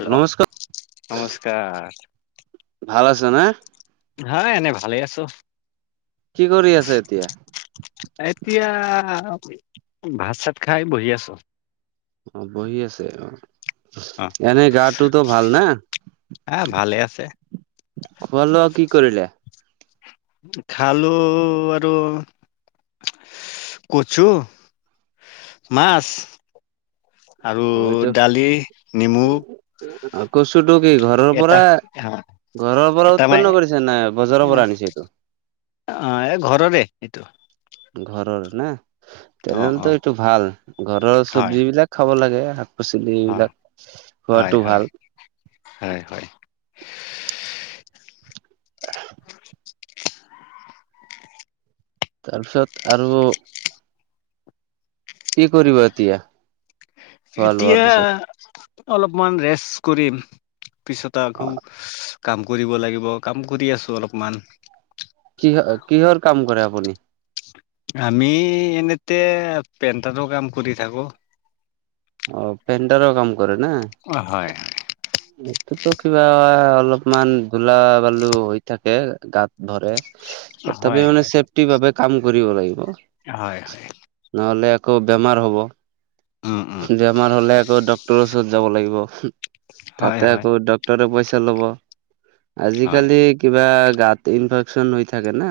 Hello, নমস্কাৰ, নমস্কাৰ। ভাল আছে নে? হয়, এনেই ভালে আছোঁ। কি কৰি আছে এতিয়া? এতিয়া ভাত-চাত খাই বহি আছোঁ। অ', বহি আছে অ'। অ এনেই গাটোতো ভাল না? হা ভালে আছে খোৱা- লোৱা কি কৰিলে? খালোঁ আৰু। কচু, মাছ। আৰু অ এইটো দালি, নিমু। কচুটো কি ঘৰৰ পৰা? ঘৰৰ পৰা এটা মানে উৎপন্ন কৰিছে নে, বজাৰৰ পৰা আনিছে, এইটো? অ', এই ঘৰৰে এইটো। ঘৰৰ না, অ অ তেনেহ'লেতো এইটো ভাল ঘৰৰ হয় সৱজীবিলাক খাব লাগে। পাচলি অ, এইবিলাক খোৱাটো হয়- ভাল। হয়-হয়-হয়- হয়। [inaudible] তাৰপিছত আৰু কি কৰিব এতিয়া? খোৱা লোৱাৰ এতিয়া পিছত? অলপমান ৰেষ্ট কৰিম, পিছত অ আকৌ কাম কৰিব লাগিব, কাম কৰি আছোঁ অলপমান। কিহৰ, কিহৰ কাম কৰে আপুনি? আমি এনেতে পেইণ্টাৰৰ কাম কৰি থাকোঁ। অ', পেইণ্টাৰৰ কাম কৰে না? অ', হয়, হয়। এইটোতো কিবা অলপমান ধূলা-বালু হৈ থাকে গাত। ধৰে, হয়, তথাপি মানে হয়, চেফটি বাবে কাম কৰিব লাগিব। হয়, হয়। নহ'লে আকৌ বেমাৰ হ'ব। উম, উম, বেমাৰ হলে আকৌ ডাক্টৰ ওচৰত যাব লাগিব। হয়, তাতে হয়, আকৌ ডাক ডাক্টৰে পইচা লব। হয়, আজিকালি কিবা গাত ইনফেকচন হৈ থাকে না,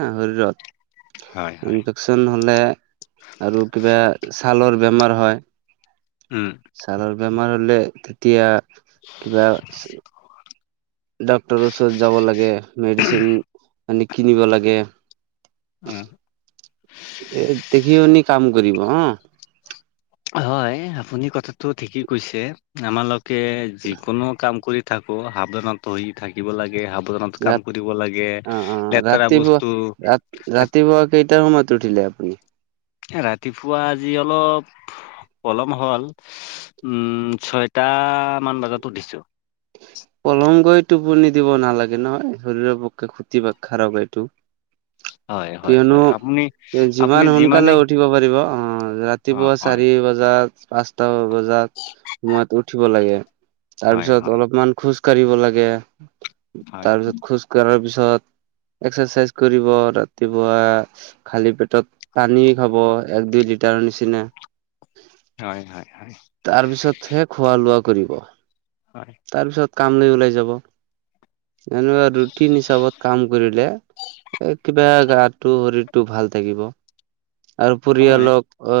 হয়, শৰীৰত হয়। ইনফেকচন হলে আৰু কিবা ছালৰ বেমাৰ হয়। উম। ছালৰ বেমাৰ হলে তেতিয়া কিবা ডাক্তৰৰ ওচৰত যাব লাগে, মেডিচিন আনি কিনিব লাগে। উম। এ দেখি শুনি কাম কৰিব হা। হয় আপুনি কথাটো ঠিকেই কৈছে। আমালোকে যিকোনো কাম কৰি থাকো। সাৱধান হৈ থাকিব লাগে সাৱধান ৰা, অ- অ, বস্তু ৰাতিপুৱা- ৰাতিপুৱা কেইটা সময়ত উঠিলে? উম। ৰাতিপুৱা আজি অলপ পলম হ'ল। উম, ছয়টা, মান বজাত উঠিছো। পলমকৈ টোপনি দিব নালাগে নহয়। শৰীৰৰ পক্ষে যি বা খাৰাব এইটো হয়, হয়, কিয়নো, হয়, আপুনি আপুনি যিমান সোনকালে যিমানেই উঠিব পাৰিব অ, ৰাতি অ', ৰাতিপুৱা হয়। চাৰি বজাত, পাঁচ টা বজাত সময়ত উঠিব লাগে। তাৰপিছত অকমাণ খোজ কাঢ়িব লাগে। তাৰ পিছত খোজ কঢ়াৰ পিছত এক্সাৰচাইজ কৰিব, ৰাতিপুৱা খালী পেটত পানী খাব, এক দুই লিটাৰৰ নিচিনা হয়- হয়- হয় তাৰ পিছতহে খোৱা লোৱা কৰিব। হয়। তাৰ পিছত কাম লৈ ওলাই যাব। এনেকোৱা ৰুটিন হিচাবত কাম কৰিলে কিবা, গাটো শৰীৰটো ভাল থাকিব। আৰু পৰিয়ালক অ,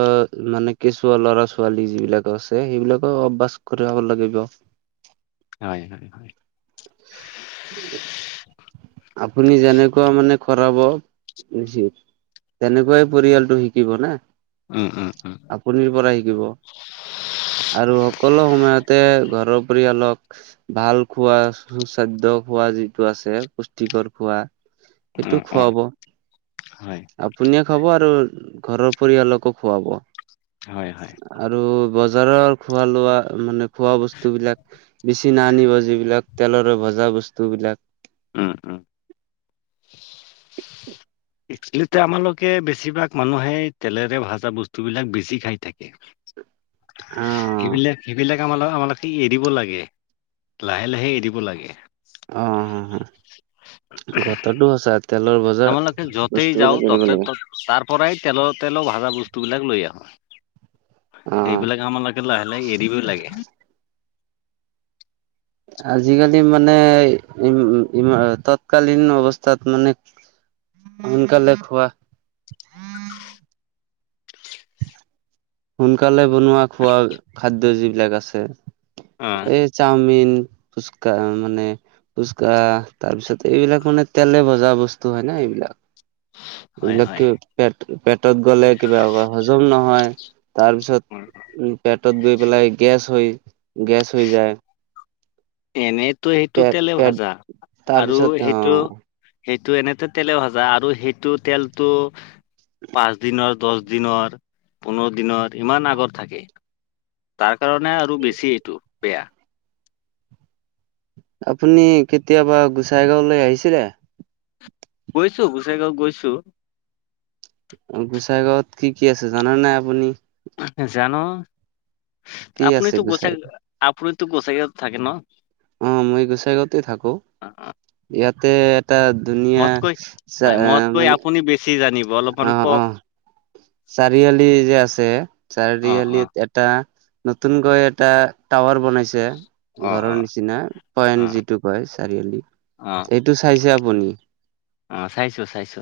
মানে কেঁচুৱা লৰা- ছোৱালী যিবিলাক আছে। সেইবিলাকো অভ্যাস কৰাব লাগিব। হয়- হয়- হয়। [unintelligible] আপুনি যেনেকুৱা মানে কৰাব উচিত তেনেকুৱাই পৰিয়ালটো শিকিব না উম উম উম আপুনিৰ পৰা শিকিব আৰু সকলো সময়তে ঘৰৰ পৰিয়ালক ভাল খোৱা, সুস্বাদ্য় খোৱা যিটো আছে পুষ্টিকৰ খোৱা সেইটো খুৱাব। আপুনিও খাব আৰু ঘৰৰ পৰিয়ালকোঁ খুৱাব। হয় হয় আৰু বজাৰৰ খোৱা লোৱা মানে খোৱা বস্তু বিলাক বেচি নানিব যিবিলাক তেলৰে ভজা বস্তুবিলাক উম উম একচেলি আমালোকে বেছিভাগ মানুহে তেলেৰে ভাজা বস্তু বিলাক বেছি খাই থাকে। [unintelligible] অ সিবিলাক সিবিলাক আ আমালোকে এৰিব লাগে লাহে লাহে এৰিব লাগে। অ অ কথাটো সচা তেলৰ ভযা আমালোকে য'তেই বস্তু যাওঁ বিলাক এৰিব ততে লাগে। তত তাৰ পৰাই তেলৰ তেলৰ ভাজা বস্তু বিলাক লৈ আহো। অ এইবিলাক আমালোকে লাহে লাহে এৰিব‌ই লাগে আজিকালি মানে ই তৎকালীন অৱস্থাত মানে সোনকালে খোৱা সোনকালে বনোৱা খোৱা খাদ্য যিবিলাক আছে অ এই চাওমিন ফুচকা মানে ফুচকা তাৰ পিছত এইবিলাক মানে তেলে ভজা বস্তু হয় ন এইবিলাক হয় এইবিলাক হয় পেট পেটত গ'লে কিবা হজম নহয় তাৰ পিছত উম পেটত গৈ পেলাই গেছ হৈ গেছ হৈ যায় এনেইতো সেইটো পেট তেলে পেট ভাজা আৰু তাৰপিছত অ সেইটো সেইটো এনেতে তেলে ভাজা আৰু সেইটো তেলটো পাঁচ দিনৰ দহ দিনৰ পোন্ধৰ দিনৰ ইমান আগৰ থাকে তাৰ কাৰণে আৰু বেছি এইটো বেয়া আপুনি কেতিয়াবা গোসাইগাঁওলৈ আহিছিলে গৈছো গোচাই গাঁওত গৈছো অ গোচাই গাঁৱত কি কি আছে জানা নে আপুনি জানো কি আছে আপুনিতো গোচাই গোসাইগাঁও? আপুনিতো গোসাঁইগাঁও থাকে ন অ মই গোচাই গাওতে থাকো অ অ ইয়াতে এটা দুনীয়া চ মানে সি জানিব অলপমান অ অ কওক চাৰিআলি যে আছে অ অ চাৰিআলিত এটা নতুনকৈ এটা টাৱাৰ বনাইছে অ অ ঘৰৰ নিচিনা পয়ন অ যিটো কয় চাৰিআলি অ সেইটো চাইছে আপুনি অ চাইছো চাইছো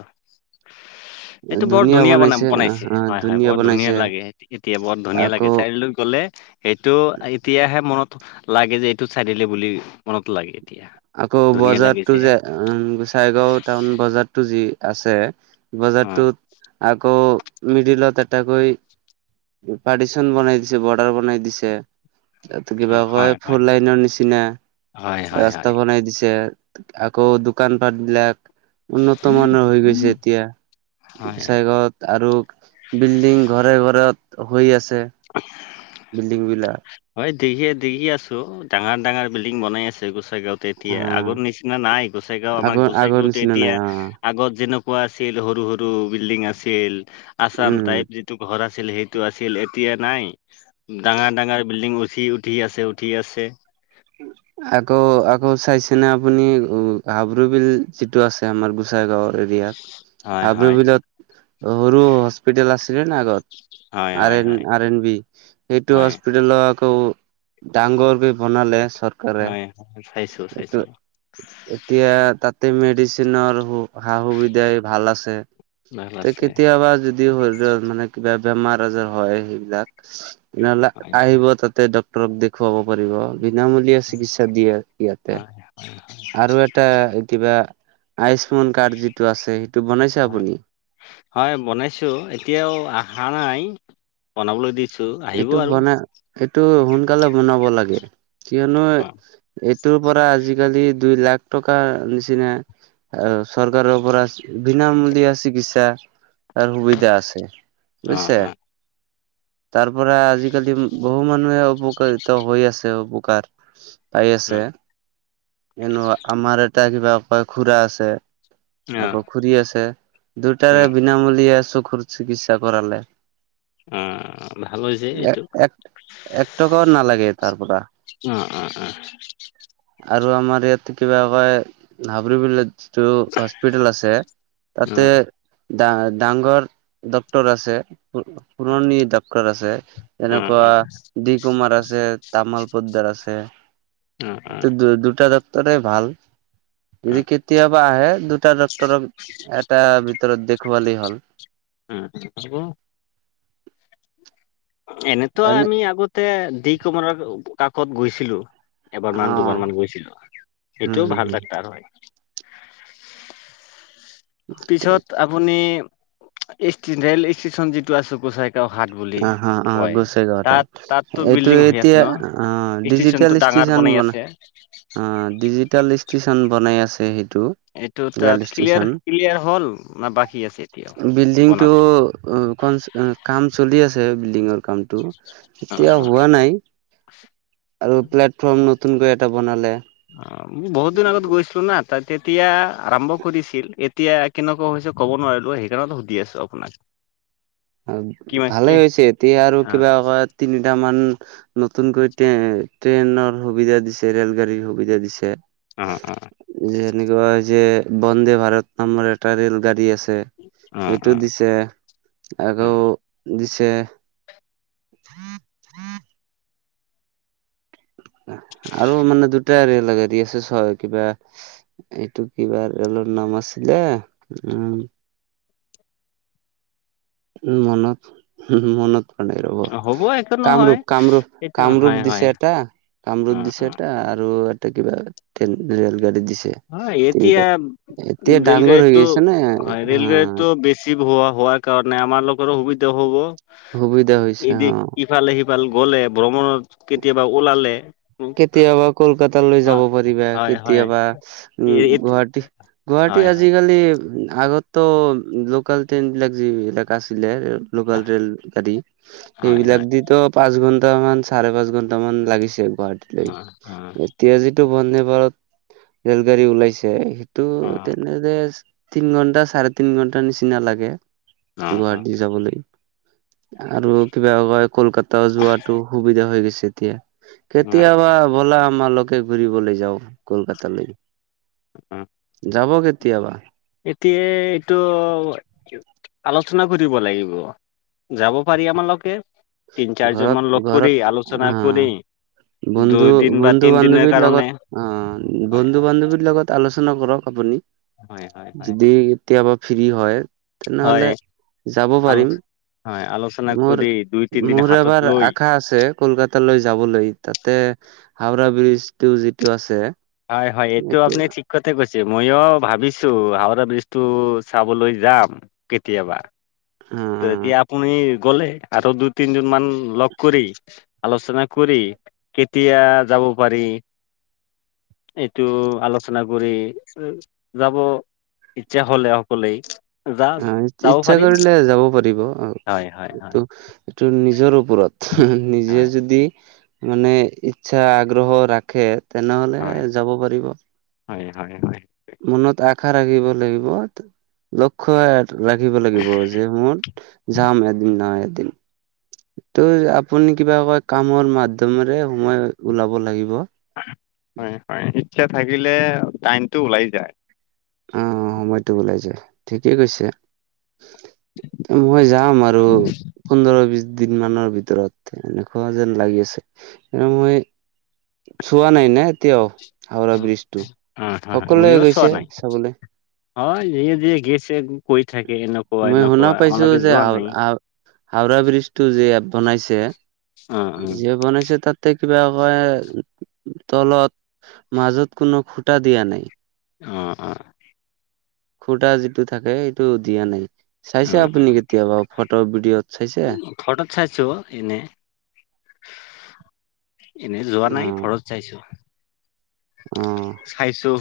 সেইটো বৰ ধুনীয়া বনাম বনাইছে হয় হয় বৰ ধুনীয়া লাগে এতিয়া বৰ ধুনীয়া লাগে আকৌ চাৰিআলিলৈ গলে সেইটো এতিয়াহে মনত লাগে যে এইটো চাৰিয়ালি বুলি মনত লাগে এতিয়া আকৌ ধুনীয়া বজাৰতো লাগিছে যে গোচাইগাঁও টাউন বজাৰতটো যি আছে অ বজাৰটোত আকৌ দুই দিনত এটাকৈ পাৰ্টিচন বনাই দিছে, বৰ্ডাৰ বনাই দিছে। তাতে অ কিবা কয় হয় ফুল হয় লাইনৰ নিচিনা হয় হয় ৰাত হয় বনাই দিছে। আকৌ দোকান পাট বিলাক উন্নত মানৰ হৈ গৈছে এতিয়া হয় গোচাই গাঁৱত। আৰু বিল্ডিং ঘৰে ঘৰে হৈ আছে, বিল্ডিং বিলাক। হয় ঠিকে ঠিকে আছো ডাঙৰ ডাঙৰ বিল্ডিং বনাই আছে, গোচাই গাঁৱত। অ তেতিয়া আগৰ নিচিনা নাই গোচাই গাওঁ, আমাৰ আগৰ আগৰ গোচাইগাও নিচিনা তেতিয়া নাই অ আগত যেনেক কোৱা আছিল সৰু সৰু বিল্ডিং আছিল, আছাম উম টাইপ টো ঘৰ আছিল সেইটো আছিল এতিয়া নাই। ডাঙৰ ডাঙৰ [unintelligible] উঠি উঠি আছে উঠি আছে। আকৌ আকৌ চাইছে ন আপুনি হাবৰু বিল যিটো আছে আমাৰ গোচাই গাঁওৰ এতিয়া হয় হাবৰু হয় বিলত সৰু হস্পিটেল আছিল নে নাই আগত। হয় আৰ হয় এন হয় আৰ এন বি এইটো হয় হস্পিটল আকৌ। ডাঙৰ কৈ বনালে। চৰকাৰে হয় হয় চাইছোঁ এইটো চাইছোঁ। এতিয়া তাতে মেডিচিনৰ হুক সা সুবিধাই ভাল আছে ভাল তে আছে কেতিয়াবা যদি শৰীৰিত মানে কিবা বেমাৰ আজাৰ হয় সেইবিলাক তেনেহলে হয় আহিব তাতে ড দেখুৱাব পাৰিব। বিনামূলীয়া চিকিৎসা দিয়ে ইয়াতে। হয় হয় আৰু এটা কিবা আয়ুস্মান কাৰ্ড যিটো আছে সেইটো বনাইছে হয় আপুনি? হয় বনাইছোঁ, এতিয়াও অহা নাই বনাবলৈ দিছোঁ। এইটো বনাই এইটো সোনকালে বনাব লাগে। কিয়নো অ এইটোৰ পৰা আজিকালি দুই লাখ টকা নিচিনা আৰু চৰকাৰৰ পৰা বিনামূলীয়া চিকিৎসা। সা সুবিধা আছে, অ অ বুজিছে। তাৰ পৰা আজিকালি বহু মানুহে উপকাৰিত হৈ আছে, উপকাৰ পাই অ অ আছে। এনো আমাৰ এটা কিবা খুৰা আছে। আকৌ খুৰী আছে অ দুটাৰে বিনামূলীয়া চকুৰ চিকিৎসা কৰালে। অঁ ভাল হৈছে এইটো। এক এক টকাও নালাগে তাৰ পৰা অ', অ', অ', আৰু আমাৰ ইয়াত কিবা কয় হাবৰিবিল যটো হস্পিটেল আছে, অ তাতে ডা ডাঙৰ ডক্টৰ আছে পুৰণি ডক্টৰ আছে। অ অ তেনেকুৱা অ দি কুমাৰ আছে তামল পদদাৰ আছে। অ অ দুটা ডাক্টৰে ভাল। অ, যদি কেতিয়াবা আহে দুটা ডাক্টৰক এটা ভিতৰত দেখুৱালেই হ'ল। উম উম এনেতো এনে আমি আগতে দি কমাৰ কাকত গৈছিলোঁ। অ এবাৰমান দুবাৰ মান গৈছিলোঁ, উম সেইটোও ভাল হম ডাক্তাৰ হয়। পিছত আপুনি ইষ্ট ৰেল ষ্টেচন যিটো আছে, কোচাক অ', হা অ', গুছে গা তাত তাততো এইটো বিল্ডিং হৈ আছে এতিয়া ন আহ ডিজিটেল ষ্টেচনটো ডাঙৰ ষ্টেচন বনাই বন আছে অ ডিজিটেল ষ্টেচন বনাই আছে সেইটো। এইটো ৰেল তাত ক্লিয়াৰ ষ্টেচন ক্লিয়াৰ হ'ল ন বাকী আছে এতিয়া, বনাব। উম, ক কাম চলি আছে বিল্ডিঙৰ কাম টো অ এতিয়া হোৱা নাই আৰু প্লেটফৰ্ম নতুনকৈ এটা বনালে অ', মই বহুত দিন আগত গৈছিলো না ত তেতিয়া আৰম্ভ কৰিছিল এতিয়া কেনেকুৱা হৈছে কব নোৱাৰিলো সেইকাৰণত সুধি আছো আপোনাক কিমান কি ভালেই হৈছে এতিয়া আৰু অ কিবা এ তিনিটামান নতুনকৈ ট্ৰেইনৰ সুবিধা দিছে ৰেল গাড়ীৰ সুবিধা দিছে অ অ যে এনেকুৱা যে বন্দে ভাৰত নামৰ এটা ৰেল গাড়ী আছে। অ সেইটো অ দিছে আৰু দিছে উম, আৰু মানে দুটা ৰেল গাড়ী আছে ছয় কিবা এইটো কিবা ৰেলৰ নাম আছিলে উম, মনত মনত ৰব অ হ'ব একো নহয় কামৰূপ কামৰূপ এইটো কামৰূপ হয় হয় দিছে এটা অ কামৰূপ অ দিছে এটা আৰু এটা কিবা তে ৰেল গাড়ী দিছে হয় তিনিটা এতিয়া এতিয়া ডাঙৰ হৈ ৰেলগাড়ীটো গৈছে নে হয় অ ৰেলগাড়ীটো বেছি বেছি হোৱাৰ কাৰণে আমাৰ লোকৰো সুবিধা হব সুবিধা হৈছে অ এই ইফালে সিফালে গলে ভ্ৰমণত কেতিয়াবা ওলালে উম, কেতিয়াবা কলকাতালৈ যাব হয় পাৰিবা হয় হয় কেতিয়াবা উম এ- এত- গুৱাহাটী গুৱাহাটী হয় হয় আজিকালি আগত ত' লোকেল ট্ৰেইন বিলাক যিবিলাক আছিলে লোকেল ৰেল গাড়ী হয় হয় সেইবিলাক দিতো পাঁচ ঘন্টা মান চাৰে পাঁচ ঘন্টা মান লাগিছে গুৱাহাটী অ অ এতিয়া যিটো বন্দেভাৰত ৰেল গাড়ী ওলাইছে তটো অ তেনেদৰে তিন ঘন্টা চাৰে তিন ঘন্টা নিচিনা লাগে অ অ গুৱাহাটী যাবলৈ আৰু কিবা কয় কলকাতা যোৱাতো সুবিধা হৈ গৈছে তিয়া অ কেতিয়াবা ব'লা আমালকে ঘুৰিবলৈ যাও কলকাতালৈ অ যাব কেতিয়াবা এতিয়া এইটো আলোচনা কৰিব লাগিব যাব পাৰি আমালোকে তিন চাৰিজন ঘৰত মান লগ কৰি ঘৰত অ আলোচনা কৰি বন্ধু, দুইদিন বা তিনদিনৰ বন্ধু-বান্ধৱীৰ কাৰণে লগত অ' হয় হয় বন্ধু-বান্ধৱীৰ লগত আলোচনা কৰক আপুনি হয় হয় হয় যদি কেতিয়াবা ফ্ৰী হয়। হয় তেনেহলে যাব আলো পাৰিম হয় আলোচনা কৰি মোৰ- দুই তিনদিন মোৰ হাতত এবাৰ লৈ আশা আশা আছে কলকাতালৈ যাবলৈ তাতে হাওৰা ব্ৰীজটো যিটো আছে হয়, হয় এইটো আপনি থিক কতে কৈছে মইয়ো ভাবিছো হাওৰা ব্ৰীজটো চাবলৈ যাম কেতিয়াবা। ত' অ তেতিয়া আপুনি গলে আৰু দুই তিনজন মান লগ কৰি আলোচনা কৰি কেতিয়া যাব পাৰি। এইটো আলোচনা কৰি যাব। ইচ্ছা হলে অকলেই অ' ইচ্ছা কৰিলে যাব পাৰিব অ', হয়' হয়' হয়। এইটো নিজৰ ওপৰত নিজে হয় যদি মানে ইচ্ছা আগ্ৰহ ৰাখে তেনেহলে হয় যাব পাৰিব। হয় হয় হয়। মনত আশা ৰাখিব লাগিব। লক্ষ্য ৰাখিব লাগিব যে মোৰ, যাম এদিন নহয়, এদিন। ত' আপুনি কিবা কয়, কামৰ মাধ্যমেৰে সময় ওলাব লাগিব। হয়- হয় ইচ্ছা থাকিলে। টাইমটো ওলাই যায়। অ, অ, ' সময়তটো ওলাই যায়, ঠিকেই কৈছে। মই যাম আৰু পোন্ধৰ বিশ দিন মানৰ ভিতৰত। এনেকুৱা যেন লাগি আছে এ মই চোৱা নাই না এতিয়াও হাওৰা অ ব্ৰিজটো। অ', হয়, হয়, সকলোৱে ময়ো চোৱা গৈছে নাই। চাবলৈ। হয়, যিয়ে- যিয়ে গেছে কই থাকে এনেকুৱা। মই শুনা এনেকুৱা পাইছো আমালোকে যে যোৱা হাও- নাই। হাও হাওৰা ব্ৰীজ টো যিয়ে বনাইছে অ', অ', বনাইছে, তাতে কিবা কয় তলত মাজত কোনো খুটা দিয়া নাই। অ', অ'। খুটা যিটো থাকে, সেইটো দিয়া নাই। চাইছে অ', আপুনি অ', কেতিয়াবা ফটো, ভিডিঅ'ত, চাইছে? [inaudible] ঘৰতত চাইছো এনে এনে যোৱা নাই, অ', ঘৰত চাইছো, অ'। চাইছো।